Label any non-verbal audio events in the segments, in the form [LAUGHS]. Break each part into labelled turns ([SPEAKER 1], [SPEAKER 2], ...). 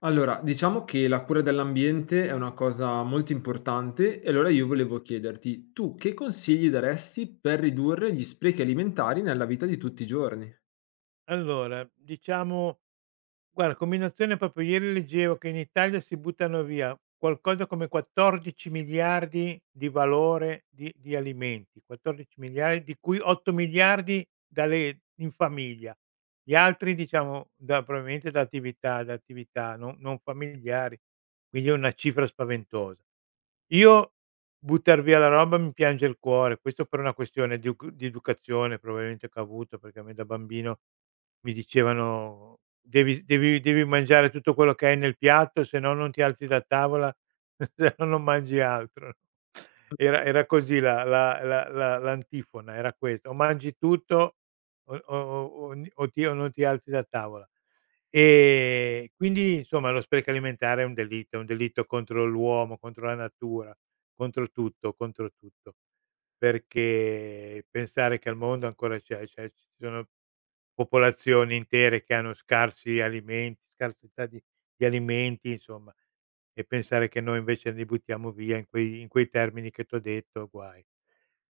[SPEAKER 1] Allora, diciamo che la cura dell'ambiente è una cosa molto importante e allora io volevo chiederti, tu che consigli daresti per ridurre gli sprechi alimentari nella vita di tutti i giorni?
[SPEAKER 2] Allora, diciamo guarda combinazione proprio ieri leggevo che in Italia si buttano via qualcosa come 14.000.000.000 di valore di alimenti, 14.000.000.000 di cui 8.000.000.000 dalle in famiglia. Gli altri diciamo da probabilmente da attività non familiari, quindi è una cifra spaventosa. Io, buttar via la roba, mi piange il cuore, questo per una questione di educazione probabilmente che ho avuto, perché a me da bambino mi dicevano: "Devi mangiare tutto quello che hai nel piatto, se no non ti alzi da tavola, [LAUGHS] se no non mangi altro." Era così la la la la l'antifona, era questa: o mangi tutto o o o o non ti alzi da tavola. Quindi insomma lo spreco alimentare è un delitto contro l'uomo, contro la natura, contro tutto, contro tutto. Perché pensare che al mondo ancora c'è c'è ci sono popolazioni intere che hanno scarsità di alimenti, insomma, e pensare che noi invece li buttiamo via in quei termini che t'ho detto, guai.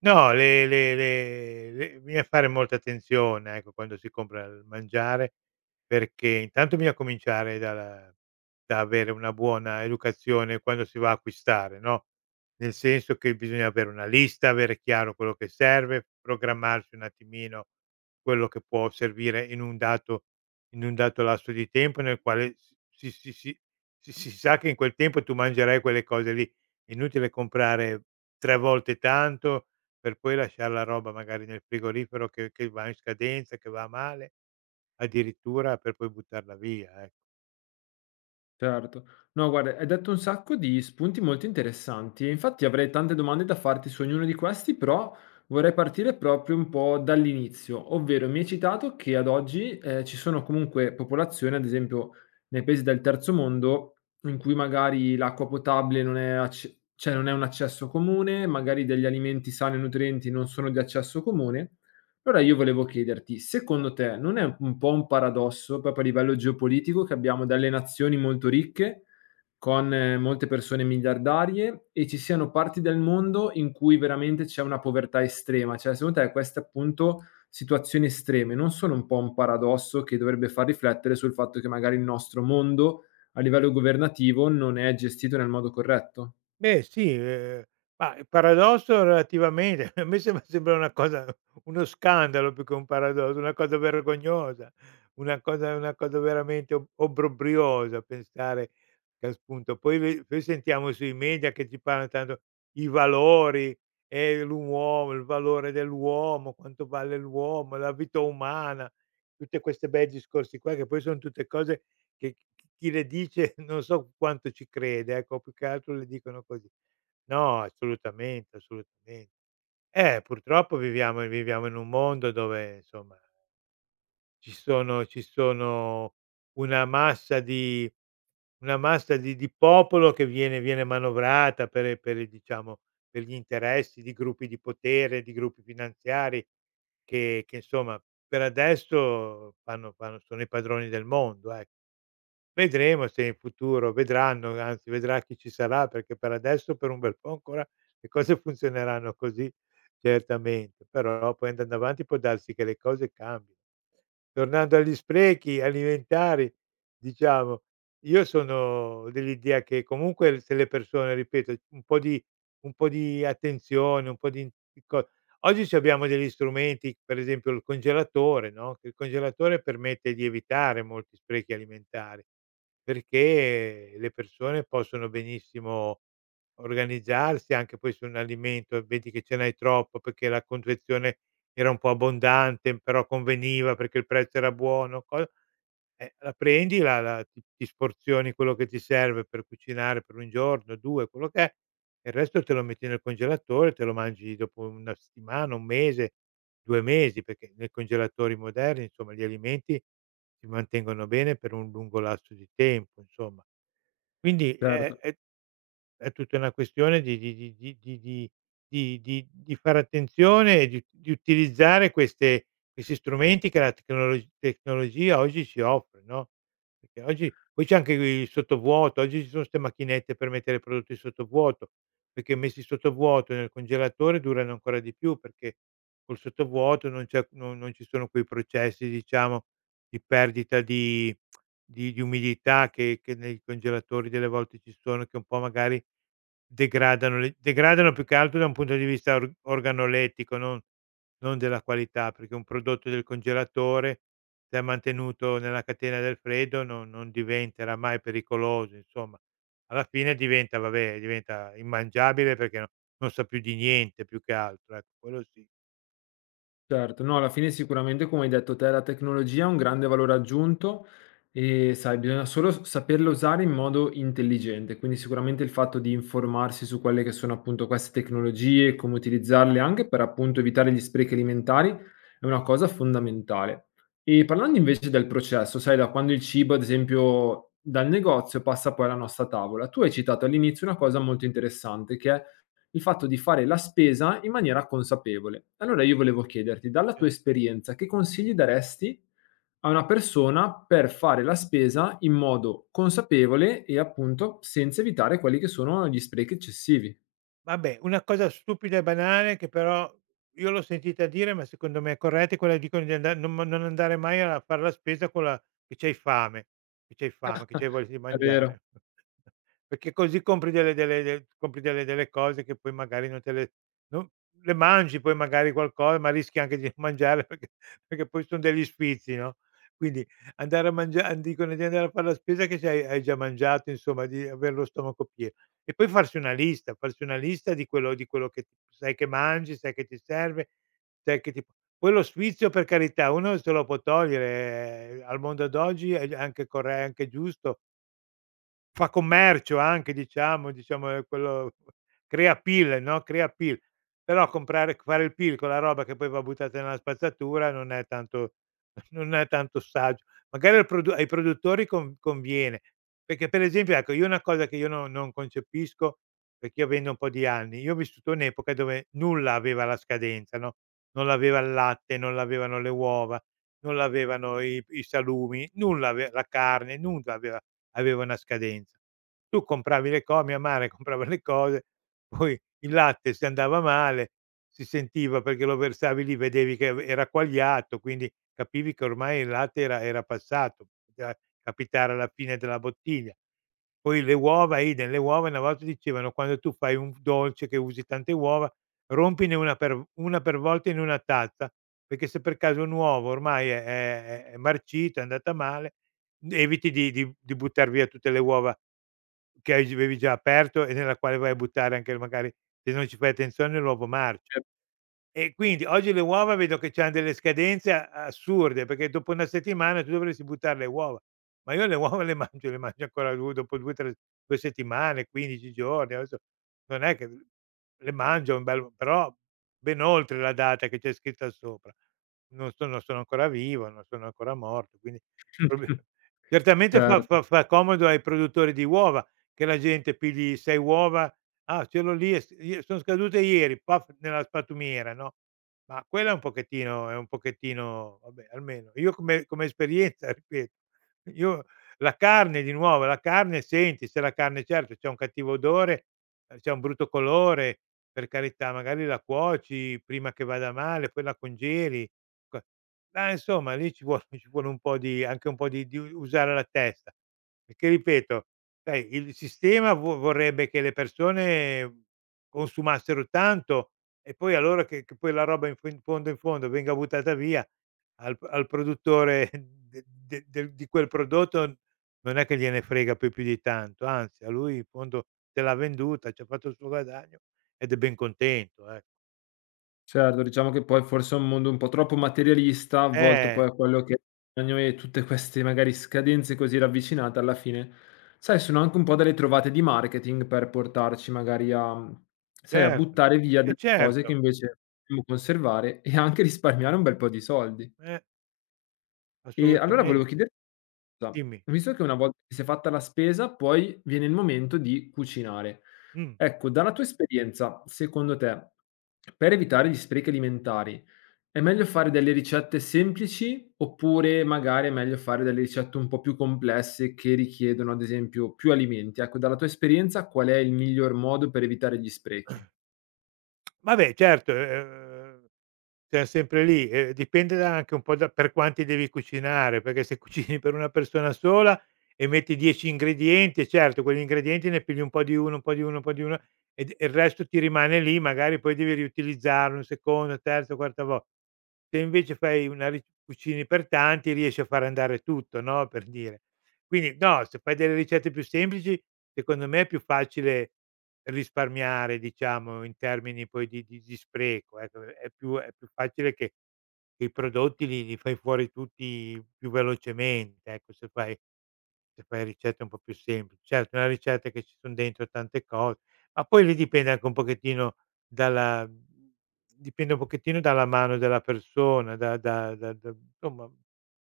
[SPEAKER 2] No, le bisogna fare molta attenzione, ecco, quando si compra il mangiare, perché intanto bisogna cominciare dalla da avere una buona educazione quando si va a acquistare, no, nel senso che bisogna avere una lista, avere chiaro quello che serve, programmarsi un attimino quello che può servire in un dato lasso di tempo nel quale si si si si sa che in quel tempo tu mangerai quelle cose lì. È inutile comprare 3 volte tanto per poi lasciar la roba magari nel frigorifero che va in scadenza, che va male, addirittura per poi buttarla via. E
[SPEAKER 1] Certo. No, guarda, hai detto un sacco di spunti molto interessanti e infatti avrei tante domande da farti su ognuno di questi, però vorrei partire proprio un po' dall'inizio, ovvero mi hai citato che ad oggi ci sono comunque popolazioni, ad esempio nei paesi del terzo mondo, in cui magari l'acqua potabile non è, cioè non è un accesso comune, magari degli alimenti sani e nutrienti non sono di accesso comune. Allora io volevo chiederti, secondo te non è un po' un paradosso, proprio a livello geopolitico, che abbiamo delle nazioni molto ricche, con molte persone miliardarie, e ci siano parti del mondo in cui veramente c'è una povertà estrema? Cioè, secondo te queste appunto situazioni estreme non sono un po' un paradosso che dovrebbe far riflettere sul fatto che magari il nostro mondo a livello governativo non è gestito nel modo corretto?
[SPEAKER 2] beh sì, ma il paradosso relativamente, [LAUGHS] a me sembra una cosa, uno scandalo più che un paradosso, una cosa vergognosa, una cosa veramente ob obbrobriosa, pensare che appunto poi ve poi sentiamo sui media che ci parlano tanto i valori, e l'uomo, il valore dell'uomo, quanto vale l'uomo, la vita umana, tutte queste bei discorsi qua che poi son tutte cose che, c chi le dice, [LAUGHS] non so quanto ci crede, ecco, più che altro le dicono così. No, assolutamente, assolutamen eh, purtroppo viviamo in un mondo dove insomma ci sono una massa di una massa di popolo che viene manovrata per diciamo, per gli interessi di gruppi di potere, di gruppi finanziari che insomma per adesso fanno fanno sono i padroni del mondo. Ec Vedremo se in futuro vedranno, anzi vedrà chi ci sarà, perché per adesso, per un bel po' ancora, le cose funzioneranno così certamente, però poi andando avanti può darsi che le cose cambi. Tornando agli sprechi alimentari, diciamo, io sono dell'idea che comunque se le persone, ripeto, un po' di attenzione, un po' di co oggi c'abbiamo degli strumenti, per esempio il congelatore, no, che il congelatore permette di evitare molti sprechi alimentari, perché le persone possono benissimo organizzarsi anche poi su un alimento, vedi che ce n'hai troppo perché la confezione era un po' abbondante, però conveniva perché il prezzo era buono, co la prendi, la la ti ti sporzioni quello che ti serve per cucinare per 1 giorno, 2, quello che è, e il resto te lo metti nel congelatore, te lo mangi dopo 1 settimana, 1 mese, 2 mesi, perché nei congelatori moderni, insomma, gli alimenti si mantengono bene per un lungo lasso di tempo, insomma. Quindi,
[SPEAKER 1] Certo.
[SPEAKER 2] è tutta una questione di fare attenzione e di utilizzare queste questi strumenti che la tecnologia oggi ci offre, no, perché oggi poi c'è anche il sottovuoto, oggi ci sono 'ste macchinette per mettere i prodotti sottovuoto, perché messi sottovuoto nel congelatore durano ancora di più, perché col sottovuoto non c'è non non ci sono quei processi, diciamo, di perdita di umidità che nei congelatori delle volte ci sono, che un po' magari degradano. Le degradano più che altro da un punto di vista or organolettico, non non della qualità, perché un prodotto del congelatore, se è mantenuto nella catena del freddo, non diventerà mai pericoloso, insomma. Alla fine diventa, vabbè, diventa immangiabile perché non sa più di niente, più che altro, ecco, quello sì.
[SPEAKER 1] Certo, no, alla fine sicuramente come hai detto te la tecnologia ha un grande valore aggiunto e sai, bisogna solo saperla usare in modo intelligente, quindi sicuramente il fatto di informarsi su quelle che sono appunto queste tecnologie, come utilizzarle anche per appunto evitare gli sprechi alimentari è una cosa fondamentale. E parlando invece del processo, sai, da quando il cibo, ad esempio, dal negozio passa poi alla nostra tavola, tu hai citato all'inizio una cosa molto interessante che è il fatto di fare la spesa in maniera consapevole. Allora io volevo chiederti, dalla tua
[SPEAKER 2] Cer
[SPEAKER 1] esperienza, che consigli daresti a una persona per fare la spesa in modo consapevole e appunto senza evitare quelli che sono gli sprechi eccessivi?
[SPEAKER 2] Vabbè, una cosa stupida e banale che però io l'ho sentita dire, ma secondo me è corretta, è quella che dicono, di anda non ma non andare mai a far la spesa con la che c'hai fame, che c'hai fame, che
[SPEAKER 1] [LAUGHS]
[SPEAKER 2] c'hai voglia di
[SPEAKER 1] È vero,
[SPEAKER 2] mangiare. [LAUGHS] Perché così compri delle delle del compri delle delle cose che poi magari non te le, non le mangi, poi magari qualcosa, ma rischi anche di [LAUGHS] non mangiarle perché, perché poi son degli sfizi, no, quindi andare a mangia dicono di andare a far la spesa che c'hai, hai già mangiato, insomma, di aver lo stomaco pie e poi farsi una lista di quello che sai che mangi, sai che ti serve, sai che ti poi lo sfizio, per carità, uno se lo può togliere, al mondo d'oggi è anche corre è anche giusto. Fa commercio anche, diciamo diciamo, quello crea appeal, no, crea appeal. Però comprare, fare il PIL con la roba che poi va buttata nella spazzatura non è tanto [LAUGHS] non è tanto saggio. Magari al produ ai produttori con conviene, perché per esempio, ecco, io una cosa che io no, non concepisco, perché io vendo un po' di anni, io ho vissuto un'epoca dove nulla aveva la scadenza, no, non l'aveva il latte, non l'avevano le uova, non l'avevano i salumi, nulla ave la carne, nulla aveva aveva una scadenza. Tu compravi le co Mia madre [LAUGHS] comprava le cose, poi il latte, se andava male, si sentiva perché lo versavi lì, vedevi che ave era quagliato, quindi capivi che ormai il latte era passato, poteva capitare alla fine della bottiglia. Poi le uova, idem, le uova una volta dicevano: "Quando tu fai un dolce che usi tante uova, rompine una per volta in una tazza, perché se per caso un uovo ormai è marcito, è andata male. Eviti di buttar via tutte le uova che avevi già aperto e nella quale vai a buttare anche, magari, se non ci fai attenzione, l'uovo marcio.
[SPEAKER 1] è
[SPEAKER 2] E quindi oggi le uova vedo che c'han delle scadenze a assurde, perché dopo 1 settimana tu dovresti buttar le uova, ma io le uova le [LAUGHS] mangio ancora du dopo 2, 3, 2 settimane, 15 giorni, adesso non è che le mangio un bel però ben oltre la data che c'è scritta sopra. Non sono Sono ancora vivo, non sono ancora morto, quindi prob
[SPEAKER 1] [LAUGHS]
[SPEAKER 2] [LAUGHS] certamente fa
[SPEAKER 1] certo.
[SPEAKER 2] fa fa comodo ai produttori di uova che la gente pigli 6 uova. Ah, ce l'ho lì e s ie son scadute ieri, paf, nella spatumiera, no, ma quella è un pochettino, è un pochettino, vabbè, almeno io, come come esperienza, [LAUGHS] ripeto, io la carne, di nuovo, la carne, senti se la carne, certo, c'ha un cattivo odore, c'ha un brutto colore, per carità, magari la cuoci prima che vada male, poi la congeli, que ma insomma lì ci vuole [LAUGHS] ci vuole un po' di, anche un po' di usare la testa, perché ripeto, sai, il sistema vo vorrebbe che le persone consumassero tanto, e poi allora che poi la roba in fo in fondo venga buttata via, al produttore [LAUGHS] de de del di quel prodotto non è che gliene frega poi più di tanto, anzi a lui in fondo te l'ha venduta, ci ha fatto il suo guadagno ed è ben contento, ecco.
[SPEAKER 1] Certo, diciamo che poi forse è un mondo un po' troppo materialista, avvolto
[SPEAKER 2] Eh,
[SPEAKER 1] poi a quello che è il bisogno e tutte queste magari scadenze così ravvicinate alla fine, sai, sono anche un po' delle trovate di marketing per portarci magari a, sai, a
[SPEAKER 2] certo.
[SPEAKER 1] buttare via delle cose che
[SPEAKER 2] Certo.
[SPEAKER 1] invece dobbiamo conservare e anche risparmiare un bel po' di soldi.
[SPEAKER 2] Eh,
[SPEAKER 1] E allora
[SPEAKER 2] assolutamen
[SPEAKER 1] volevo chieder Sa,
[SPEAKER 2] dimmi.
[SPEAKER 1] visto che una volta che si è fatta la spesa, poi viene il momento di cucinare.
[SPEAKER 2] Mh.
[SPEAKER 1] Ecco, dalla tua esperienza, secondo te, per evitare gli sprechi alimentari, è meglio fare delle ricette semplici oppure magari è meglio fare delle ricette un po' più complesse che richiedono, ad esempio, più alimenti? Ecco, dalla tua esperienza qual è il miglior modo per evitare gli sprechi?
[SPEAKER 2] Vabbè, certo, cioè sempre lì, dipende da anche un po' da per quanti devi cucinare, perché se [LAUGHS] cucini per una persona sola e metti 10 ingredienti, e certo quegli ingredienti ne pigli un po' di uno, un po' di uno, un po' di uno, ed e il resto ti rimane lì, magari poi devi riutilizzarlo un secondo, terzo, quarta vo se invece fai una ri cucini per tanti, riesci a far andare tutto, no, per dire. Quindi no, se fai delle ricette più semplici, secondo me è più facile risparmiare, diciamo in termini poi di spreco, ecco, è più, è più facile che i prodotti li fai fuori tutti più velocemente, ecco, se fai, se fai ricette un po' più semplici. Certo, è una ricetta che ci son dentro tante cose, ma poi lì dipende anche un pochettino dalla, dipende un pochettino dalla mano della persona, da da da da insomma,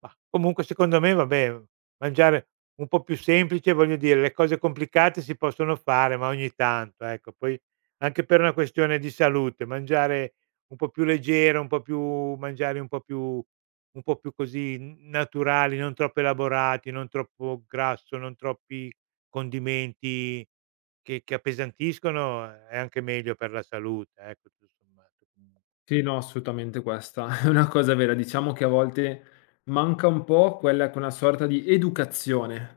[SPEAKER 2] mah, comunque secondo me, vabbè, mangiare un po' più semplice, voglio dire, le cose complicate si possono fare, ma ogni tanto, ecco. Poi anche per una questione di salute, mangiare un po' più leggero, un po' più, un po' più così n naturali, non troppo elaborati, non troppo grasso, non troppi condimenti che appesantiscono, è anche meglio per la salute, ecco, tutto sommato.
[SPEAKER 1] Sì, no, assolutamente questa [LAUGHS] è una cosa vera. Diciamo che a volte manca un po' quella che è una sorta di educazione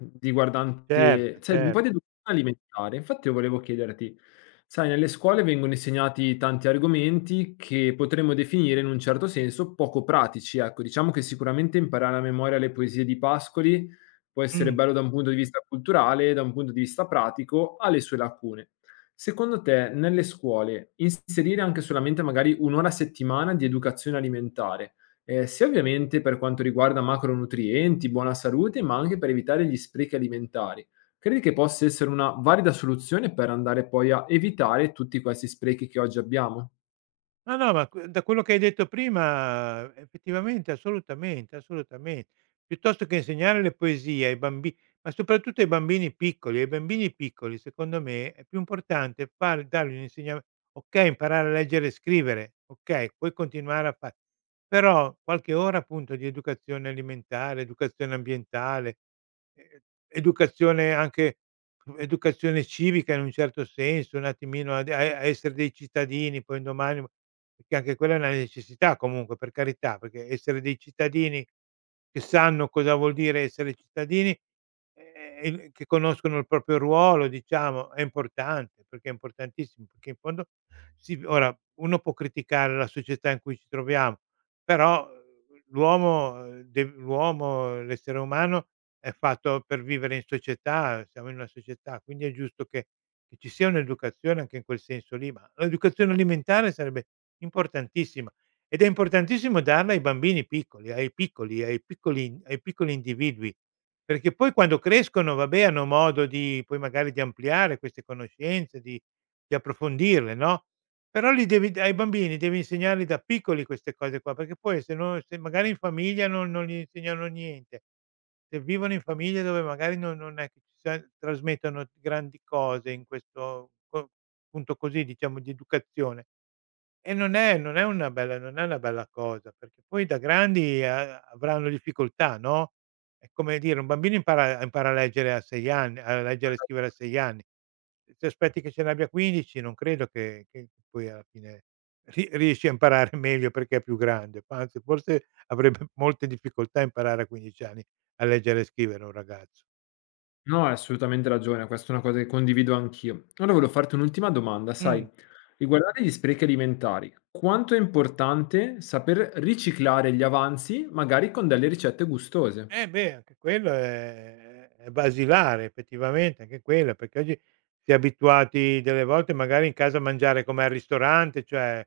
[SPEAKER 2] Certo,
[SPEAKER 1] riguardante, cioè un
[SPEAKER 2] cer
[SPEAKER 1] po' di educazione alimentare. Infatti io volevo chiederti, sai, nelle scuole vengono insegnati tanti argomenti che potremmo definire in un certo senso poco pratici, ecco. Diciamo che sicuramente imparare a memoria le poesie di Pascoli può essere
[SPEAKER 2] mh.
[SPEAKER 1] bello da un punto di vista culturale, da un punto di vista pratico, ha le sue lacune. Secondo te, nelle scuole, inserire anche solamente magari 1 ora a settimana di educazione alimentare, sia ovviamente per quanto riguarda macronutrienti, buona salute, ma anche per evitare gli sprechi alimentari, credi che possa essere una valida soluzione per andare poi a evitare tutti questi sprechi che oggi abbiamo?
[SPEAKER 2] No, no, ma que da quello che hai detto prima, effettivamente, assolutamente, assolutamente. Piuttosto che insegnare le poesie ai bambi ma soprattutto ai bambini piccoli. Ai bambini piccoli secondo me è più importante far dargli un insegna okay, imparare a leggere e scrivere, okay, puoi continuare a fa però qualche ora appunto di educazione alimentare, educazione ambientale, ehm, educazione anche, educazione civica, in un certo senso, un attimino ad a essere dei cittadini, poi un domani, perché anche quella è una necessità comunque, per carità, perché essere dei cittadini che sanno cosa vuol dire essere cittadini, e che conoscono il proprio ruolo, diciamo, è importante, perché è importantissimo, perché in fondo sì, ora uno può criticare la società in cui ci troviamo, però, l'uomo, dev l'uomo, l'essere umano è fatto per vivere in società, siamo in una società, quindi è giusto che ci sia un'educazione anche in quel senso lì, ma l'educazione alimentare sarebbe importantissima, ed è importantissimo darla ai bambini piccoli, ai piccoli, ai piccoli individui, perché poi quando crescono, vabbè, hanno modo di poi magari di ampliare queste conoscenze, di approfondirle, no, però li devi ai bambini devi insegnarli da piccoli queste cose qua, perché poi se no, se magari in famiglia non, non gli insegnano niente, se vivono in famiglie dove magari non, non è che ci sia, trasmettono grandi cose in questo co punto, così diciamo, di educazione. E non è, non è una bella cosa, perché poi da grandi a avranno difficoltà, no, è come dire, un bambino impara a leggere a 6 anni, a leggere e scrivere a 6 anni. Se ti aspetti che ce n'abbia 15, non credo che poi alla fine ri riesci a imparare [LAUGHS] meglio perché è più grande, anzi forse avrebbe molte difficoltà a imparare a 15 anni a leggere e scrivere un ragazzo.
[SPEAKER 1] No, hai assolutamente ragione, questa è una cosa che condivido anch'io. Allora volevo farti un'ultima domanda, sai,
[SPEAKER 2] Mh.
[SPEAKER 1] riguardante gli sprechi alimentari, quanto è importante saper riciclare gli avanzi, magari con delle ricette gustose?
[SPEAKER 2] Eh, beh, anche quello è basilare, effettivamente, anche quello, perché oggi si è abituati delle volte, magari, in casa, a mangiare come al ristorante, cioè,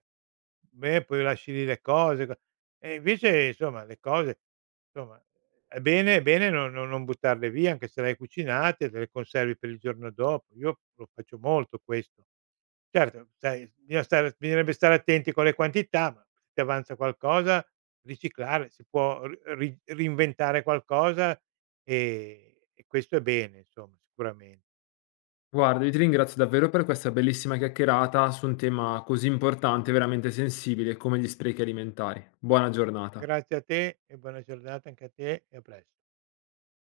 [SPEAKER 2] beh, poi lasci lì le cose, co e invece insomma le cose, insomma, è bene, è bene non, non buttarle via anche se le hai cucinate, te le conservi per il giorno dopo. Io lo faccio molto, questo. Certo, sai, bisogna stare, bisognerebbe stare attenti con le quantità, ma se ti avanza qualcosa, riciclare, si può ri ri reinventare qualcosa, e questo è bene, insomma, sicuramente.
[SPEAKER 1] Guarda, io ti ringrazio davvero per questa bellissima chiacchierata su un tema così importante, veramente sensibile come gli sprechi alimentari. Buona giornata.
[SPEAKER 2] Grazie a te, e buona giornata anche a te e a pres